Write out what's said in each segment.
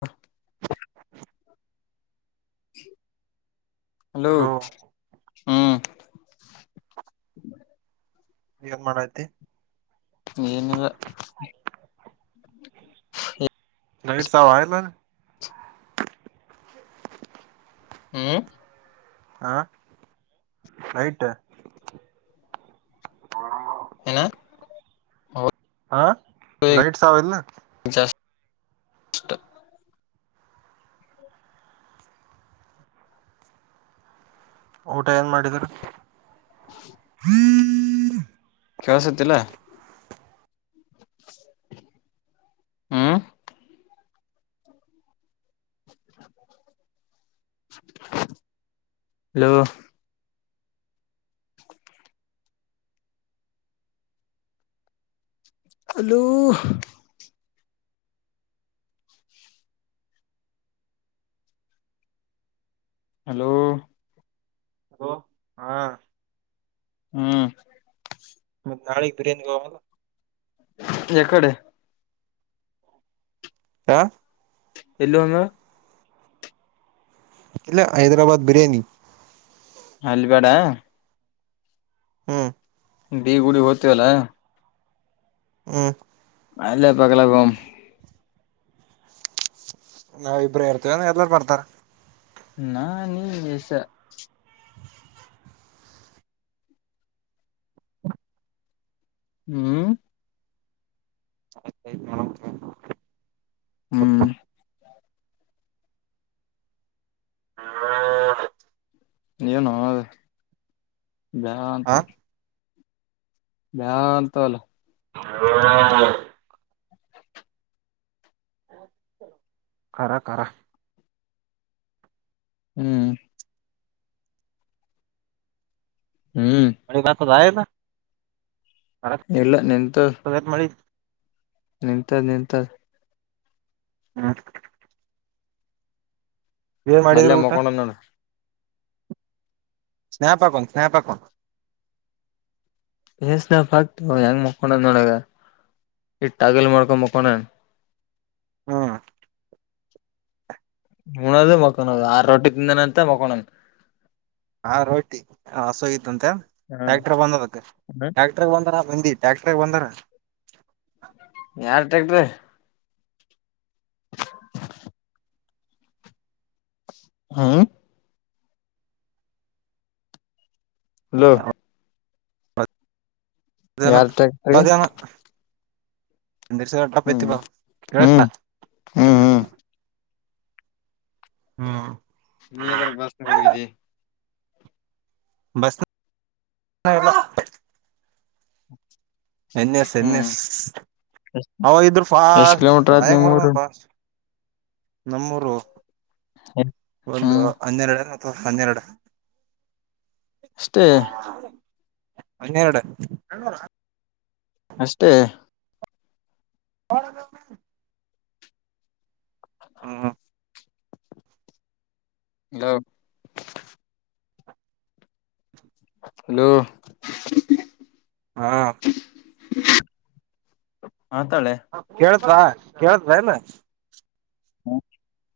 ಹಾ [inaudible] ಹಲೋ ಹ್ಮ್ [unintelligible] ಏನ್ ಮಾಡಐತಿ ನೀನದ ರೈಡ್ ಸಾಬ ಆಲ್ಲಾನ ಹ್ಮ್ ಹಾ ಆಯಟಾ ್ಣ ಹ ಹಾ ಲೈಟ್ಸ್ ಆವಲ್ಲ ನ ಹ ಊಟ ಏನ್ ಮಾಡಿದ್ರ್ಮ ಕವಸಲ್ಲ ಹ್ಮ್ ಹಲೋ ಅಲೂ ಹಲೋ ಹೋ ಹಾ [inaudible] ಹ್ಮ್ ಮತ್ ನಾಳಿಗ್ ಬಿರಿಯಾನಿಗ್ ಹೋಗಮಲಾ ಎ ಕಡೆ ಹ ಎಲ್ಲ ಅಂಗ ಇಲ್ಲ ಹೈದ್ರಾಬಾದ್ ಬಿರಿಯಾನಿ ಅಲ್ ಬೇಡ ಹ್ಮ್ ಬೀಗುಡಿ ಹತ ಅಲ್ಲಾ ಹ್ಮ್ ಅಲ್ಲ ಪಗ್ಲ ಗಮ ನಾವ ಇಬ್ಬ್ರೇ ಇರ್ತೇವಂದ ಎಲ್ಲಾರು ಬರ್ತಾರ ನಾ- ನೀ [inaudible] ವಸ ಹ್ಮ್ ಹ್ಮ್ ಏನು- ಬಾ -ಅಂತ ಹ ನಂತ ಅಲ [unintelligible] ಖರಖರ ಹ್ಮ್ ಹ್ಮ್ ಅಡಿಗತದಾಯ ಇಲ್ಲ ನಿಂತು. ಇಲ್ಲ ಮಳಿ ನಿಂತದ ನಿಂತದ. ಹಾ ಮಲ್ಲ ಮೋಕೋಣಂದಣ ಸ್ನೇಹಪಕ ಸ್ನೇಹಪಕ. ವಸ್ ನ ಭಕ್ತು ಹೆಂಗ್ ಮಕೋಡ ನೋಡಗ ಇಟ್ಟಗಲ್ ಮಾಡ್ಕೊಂಬಕೋಣ ಹಾ ಹಣೋದು ಮಕೊದು ಆರು ರೊಟ್ಟಿ ತಿಂದನ ಅಂತ ಮಕಳನ್. ಹಾ -ರೋಟಿ ಹಸೋಗಿತ್ತುಂತೆ ಹಾ ಟ್ಯಾಕ್ಟರ್ ಬಂದದಕ್ ಹ್ಮ ಟ್ಯಾಕ್ಟ್ರ ಬಂದರ. ಬಂದಿ ಟ್ಯಾಕ್ಟರ್ಗೆ ಬಂದಾರ. ಯಾರ್ಟ್ಯಾಕ್ಟ್ರಿ ಹ್ಮ ಹಲೋ ಜನ ಯಾರ ತಾರೀಕಿಗೆ ಇತಿ ಹ್ಮ್ ಹ್ಮ್ ಹ್ಮ್ ಹ್ಮ ನೀ- ಎದರ ಬಸ್ ಹೋಗಿದ್ದಿ. ಬಸ್ಲ್ಲ [unintelligible] ಹ [inaudible] ಎನ್ಯಸ್ ಎನ್ಯಸ್ ಅವಾಗ ಇದ್ರರು ಎಷ್ಟ್ ಸ್ಟ್ ಕಿಲೋಮೀಟರ್ ಆತ್ ನಿಮ್ ಊರು ಸಾಯಸ್ಟ್ ನಮ್ಮೂರು ಒಂದು ಹ್ಮ್ ಹನ್ನೆರಡು ಅಥವಾ ಹನ್ನೆರಡು ಅಷ್ಟೇ ಅನ್ನಡು ಅಷ್ಟೇ ಹ [unintelligible] ಹಾ- ಹ ಹಲೋ ಹಲೋ ಹಾ [inaudible] ಕೇಳ್ತಾ ಕೇಳ್ತ ಏನು ಹ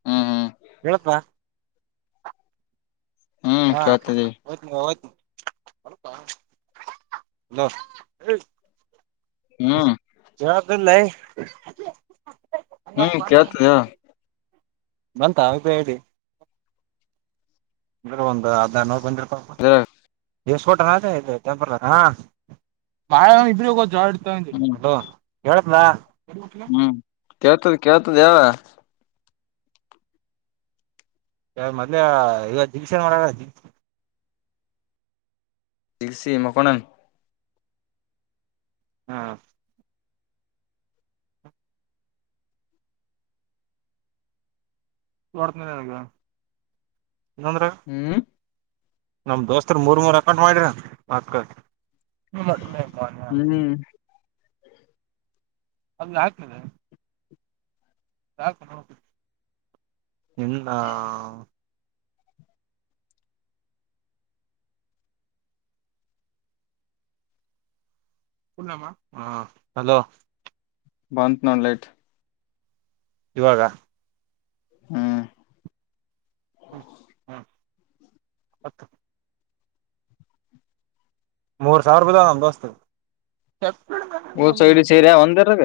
ಹಾ ಹಾ ಹೇಳಪ್ಪ ಹ್ಮ್ ಹಾ ಕೇಳ್ತದಿ -ಹಓದ ನೀ ಓದನ [unintelligible] ಹ್ಮ್ ಯಕಲ್ಲ ಹ್ಮ್ ಕತಾ ಬಂತ ಆ್ದ ಹೇಳಿ ಅಂದ ಒಂದು ಅದ ನೋ ಬಂದ್ರರಿ ಪಾಪ ಅದ್ರಾಗ ದಸ್ಕೋಟ ಅದ ಟಂಪರ್ ಬಾಳ್ರ ಹ್ಮ್ ಲೋ ಹೇಳಾ ಹ್ಮ್ ಕೇಳ್ತದ ಕೇಳ್ತದ ಯಾವ ಯ ಮೊದ್ ಇವಾಗತ್ತು ದಿನ್ಕ್ಷೆನ್ ಮಾಡಾರ ದಿ ಸಿಗ್ಸಿ ಮಕೋಣನ್ ಹಾ ಕೊರ್ತನಕ್ಕ ಹ್ಮ್ ನಮ್ ದೋಸ್ತರ್ ಮೂರ್ ಮೂರ್ ಅಕಟ್ ಮಾಡಿರ ಅಕತ್ ನೀ ಮ ಯ ಹ್ಮ್ ಅದು ಆಾಗ್ತದೆ ಎ ಹ ಹಲೋ ಬಂದ ನೋಡ ಲೈಟ್ ಇವಾಗ ಹ್ಮ ಹತ್ತು ಮೂರ ಸಾವ ರಪದ ನ ಬಸ್ ಹಊ ಸಲಿಿ ಸೇರಿಯ ಒಂದರದ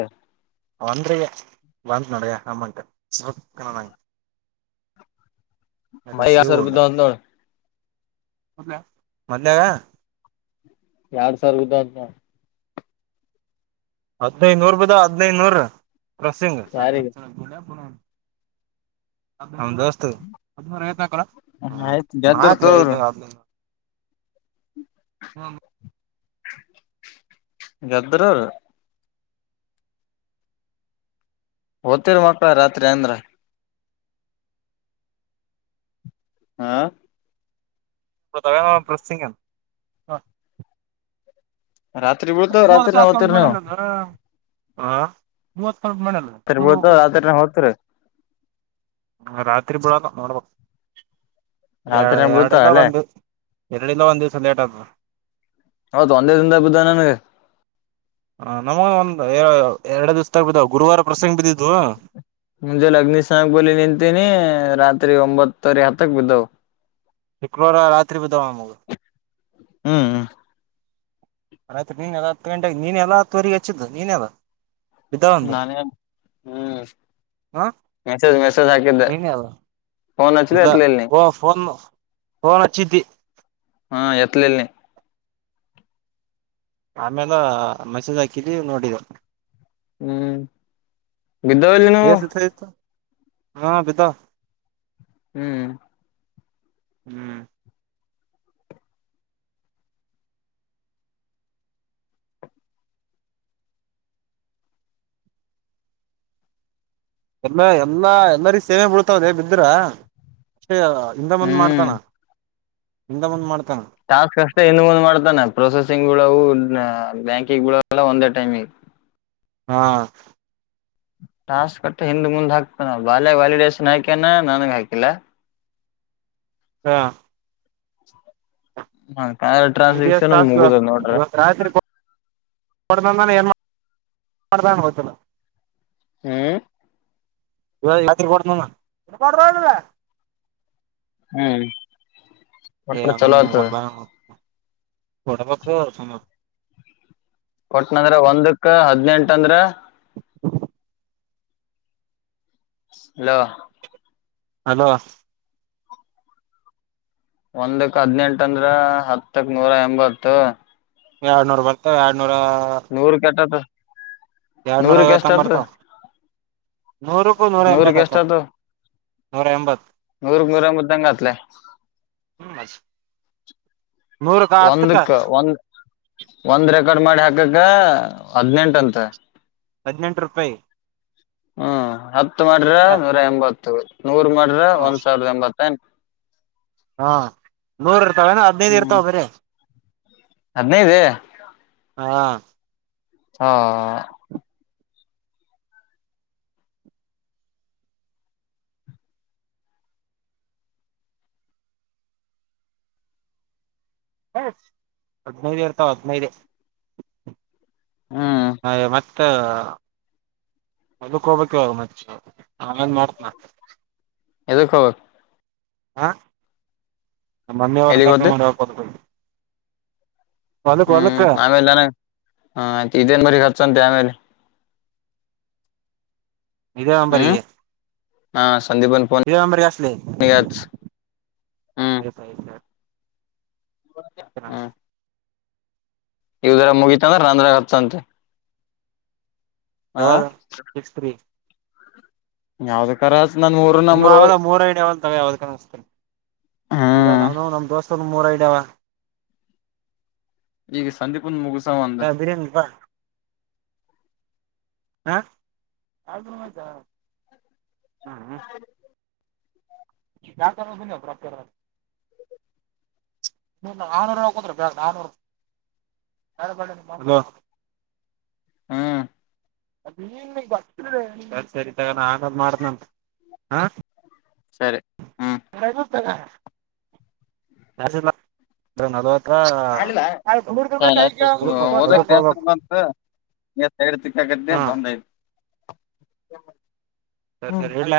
ವಂದ್ರಯ ಬಂದ ನಡೆಯ ಹಮಕ ಸಪಣ ನಂ ಮ ಆಾಸರ್ ನೋ ಮ ಮದಾಗ ಎರಡ್ ಸರ್ ಗದ ಹದ್ಿನೈದುನೂರು ಬ ಹದ್ಿನೈದುನೂರ್ ರಸಿಂಗ್ ಯಾರಿಗೆ ನಮ್ ದೋಸ್ತತ್ ಹದ ಆಯ್ತ್ ಗೆದ್ದರ್ ಐಕಕ್ಲಿ ತೋವ್ರಿ ಐದ್ನೂ ಆ ಹ ಗ್ದರರು ಓದ್ತಿೀರ ಮಕ್ಳ ರಾತ್ರಿ ಅಂದ್ರ ಹಾ ತ ಪ್ರಸಂಗ ಹ ರಾತ್ರಿ ಬೀಳ್ತಾವ ಮೂವಕ ರಾತ್ರಿನ ಓದ್ತಿರಿ ನೀವು ಮಾಡಲ್ಲದ ಮೂವ ತರ್ಬೋದು ಆ ತರನ ಹೋ್ತರಿ ರಾತ್ರಿ ಬಿಳಕ ನೋಡ್ಬ ರಾತ್ರಿನ ಎರಡುಲ್ಲ ಬೀಳ್ತಾವ ಅಲ್ಲೇ ಬಂದು ಎರಡುಲ್ಲ ಒಂದ ದಿವಸ ಲೇಟ್ದ ಹ ತೊಂದೇ ತಿಂದ ಬುದ ನನ್ಗೆ ಹ ನಮ ಒಂದ ಎರಡೇ ದಿವ್ಸ ಬಿದ್ದಾವ ಗುರುವಾರ ಪ್ರಸಂಗ ಬಿದ್ದಿದ ಮುೆ ಲಗ್ನಿ ಸ್ನಾನ ಬಲೆ ನಿಂತನೆ ರತ್ ತ್ರಿ ಒಂಬತ್ತರಿ ಹತ್ತಕ್ ಬಿದ್ದವು ಶುಕ್ರವಾರ ರತ್ರಿ ಬಧಾವ ಮೂಗ ಹ್ಮ್ ಆ ಆಯ್ತ್ು ನೀನ್ ಎಲ್ಲ ಗಂಟ ನೀನೆ ಎಲ್ಲಾ ತೋರಿಗೆ ಹಚ್ಚಿದ್ದು ನೀನೆ ಎಲ್ಲಾ ನಾನೇ ಹ್ಮ್ ಹ ಮೆಸೇಜ್ ಮೆಸೇಜ ಹಾಕಿದ್ದೆ ನೀನೇ ಅದ ಫೋನ್ ಹಚ್ಚಿದೆ ಇಲ್ಲ ಎತ್ಲಿಲ್ ನೀ ಫೋನ್ ಫೋನ ಹಚ್ಚಿದ್ದಿ ಹಾ ಎತ್ತ ಲಿಲ್ಲ ನಿ ಆಮೇಲೆ ಮೆಸೇಜ ಹಾಕಿದ್ದೀ ನೋಡಿದೆ ಹ್ಮ್ ಗಿದ್ದಲ್ಲಿನು ಎಷ್ಟ ಇತ್ತು ಹಾ ಬಿದ್ದವ ಹ್ಮ್ ಹ್ಮ್ ಎಲ್ಲ ಎಲ್ಲ ಎಲ್ಲರಿ ಸೇವೆ ಬಳ್ತಾವದೇ ಬಿದ್ರ ಅ ಹಿಂದ ಮುಂದ ಹ್ಮ್ ಮಾಡ್ತಾನ ಹಿಂದ ಮುಂದ ಮಾಡತನ ಟಾಸ್ಕ್ ಅಷ್ಟೆ ಹಿಂದ ಮುಂದ ಮಾಡ್ತಾನ ಪ್ರೊಸೆಸಿಂಗ ಒಳಗೂ ಬ್ಯಾಂಕಿಗೆ ಬಿಳಲ್ಲ ಒಂದೇ ಟೈಮ ಹಾ ಟಾಸ್ ಕೊಟ್ಟು ಹಿಂದ ಮುಂದ ಹಾಕ್ತನ ಬಾಲ್ ವಾಲಿಡೇಶನ್ ಹಾಕ್ಯನ ನನ್ಗೆ ಹಾಕಿಲ್ಲ ಹಾ ಹ ಟಿ ಡಿ ಎಸ್ ಟ್ರಾನ್ಸಾಕ್ಷನ್ ಮುಗುದು ನೋಡ್ರಿ ಕೊಡಾನ ಏನ್ ಮಾಡ ಗೊತ್ತಿಲ್ಲ ಹ್ಮ್ ಇ [inaudible] ತ್ರಿ ಕೊಡ ಕೊ ಹ್ಮ್ ಏ ಒಟ್ಟ ಚಲೋ ಅಂಗ ಆತದ ಹರಬ ನ ಒಡಬೇಕತ್ತು ಸಮ ಕೊಟ್ನಂದ್ರ ಒಂದಕ್ ಹದನೆಂಟ ಅಂದ್ರ ಹಲೋ ಹಲೋ ಒಂದಕ ಹದ್ನೆಂಟ ಅಂದ್ರ ಹತ್ತಕ ನೂರ ಎಂಬತ್ತು ಎರಡ್ನೂರ ಬರ್ತ ಎಡ್ಡು ನೂರು ಕ ಎಟ್ಟು ಆತದ ಎರಡ್ನೂರ ಐವತ್ತಂಗ ಬರ್ತಾವ ನೂರುಕೂ ನೂರ ಎಂಬತ ನೂರಕ್ ಅತ ನೂರ ಎಂಬತ್ತು ನೂರ ಕ ನೂರ ಎಂಬತ್ತು ಹ್ಯಾಂಗ ಆತದ ಲೇ ನೂರಕ ಹತ್ತಕ್ಕ ಒಂದಕ್ಕ ಒಂದ ಒಂದ್ರ ಕಡ ಮಾಡಿ ಹಾಕಕ್ಕ ಹದನೆಂಟ ಅಂತ ಹದಿನೆಂಟು ರೂಪಾಯಿ ಹ್ಮ್ ಹತ ಮಾಡ್ರ ನೂರ ಎಂಬತ್ತು ನೂರ ಮಾಡ್ರ ಹ ಒಂದ್ ಸಾವಿರದ ಎಂಬತ್ತು ಂ [inaudible] ಹಾ ನೂರ ಇರ್ತಾವಏನ ಹದ್ನೈದು ಇರ್ತಾವ ಬ್ರಿ ಹದನೈದು ಹಾ ಹಾ ಹದನೈದು ಇರ್ತಾವ ಹದನೈದು ಹ್ಮ್ ಹ ಮತ್ತೆ ಹೊಲಕ ಹೋಗ್ಬೇಕವಾಗ ಮಚ್ಚೆ ಆಮೇಲ ಮಾಡ್ತನ ಯದಕ್ಕ ಹೋಗಬೇಕು ಹಾ ನ ಮಮ್ಮಿ ಅವ್ರ ಎಲ್ಲಿಗ್ ಕಸ ಹೋದ್ದೆ ಮಾಡ ಹದ ಹ್ಮ್ ಆಮೇಲೆ ನನ ಇದೇನ್ ಬರಿ ಹಚ್ಚಂತೆ ಆಮೇಲೆ ಇದೆ ನಂಬರ್ ಹ್ಮ್ ಗಿ ಹಾ ಸಂದೀಪನ್ ಹಚ್ಚಲಿ ಫೋನಿಗೆ ಹಚ್ ಹ್ಮ್ ಸಪ ಇ [inaudible] ಹಾ ಇದರ ಮುಗಿತಂದ್ರ ನಂದ್ರಗ ಹಚ್ಚತಿ ಯವಾಗ ಸಿಕ್ಸ್ ತ್ರೀ ಯಾವ್ದ ಕರ ನನ್ ಮೂಊರು ನಂಬ್ರಳ. ಯಾವದತ ಈಗ ಹ್ಮ್ ನಾವನು ನಮ್ ದೋಸ್ತ ಮೂರ ಐಡ್ಯಾವ. ಈಗ ಸಂದೀಪಂದು ಮುಗಸ ಅಂದ. ಬಿರಿಯಾನಿ ಬಾ ಹ್ ಹ್ಮ. ನಾಕಾರ ಬನ್ನ ಅಬರಾಬ್ತ. ಹ ಆರ್ನೂರು ಕದ್ರ ಬ ಆರ್ನೂರು. [unintelligible] ಹಾ. ಸರಿ ತಗ ನದ್ ಮಾಡ್ದನಂತ ಹಾ. ಸರಿ. ಹ್ಮ್ [unintelligible] ಹಾ [inaudible] ಎ- ಹೇಡ್ತಿಕ್ಕಗತ್ತ ಬಂದಯ್ತ. ಸರಿ ಸರಿ ಇಲ್ಲ.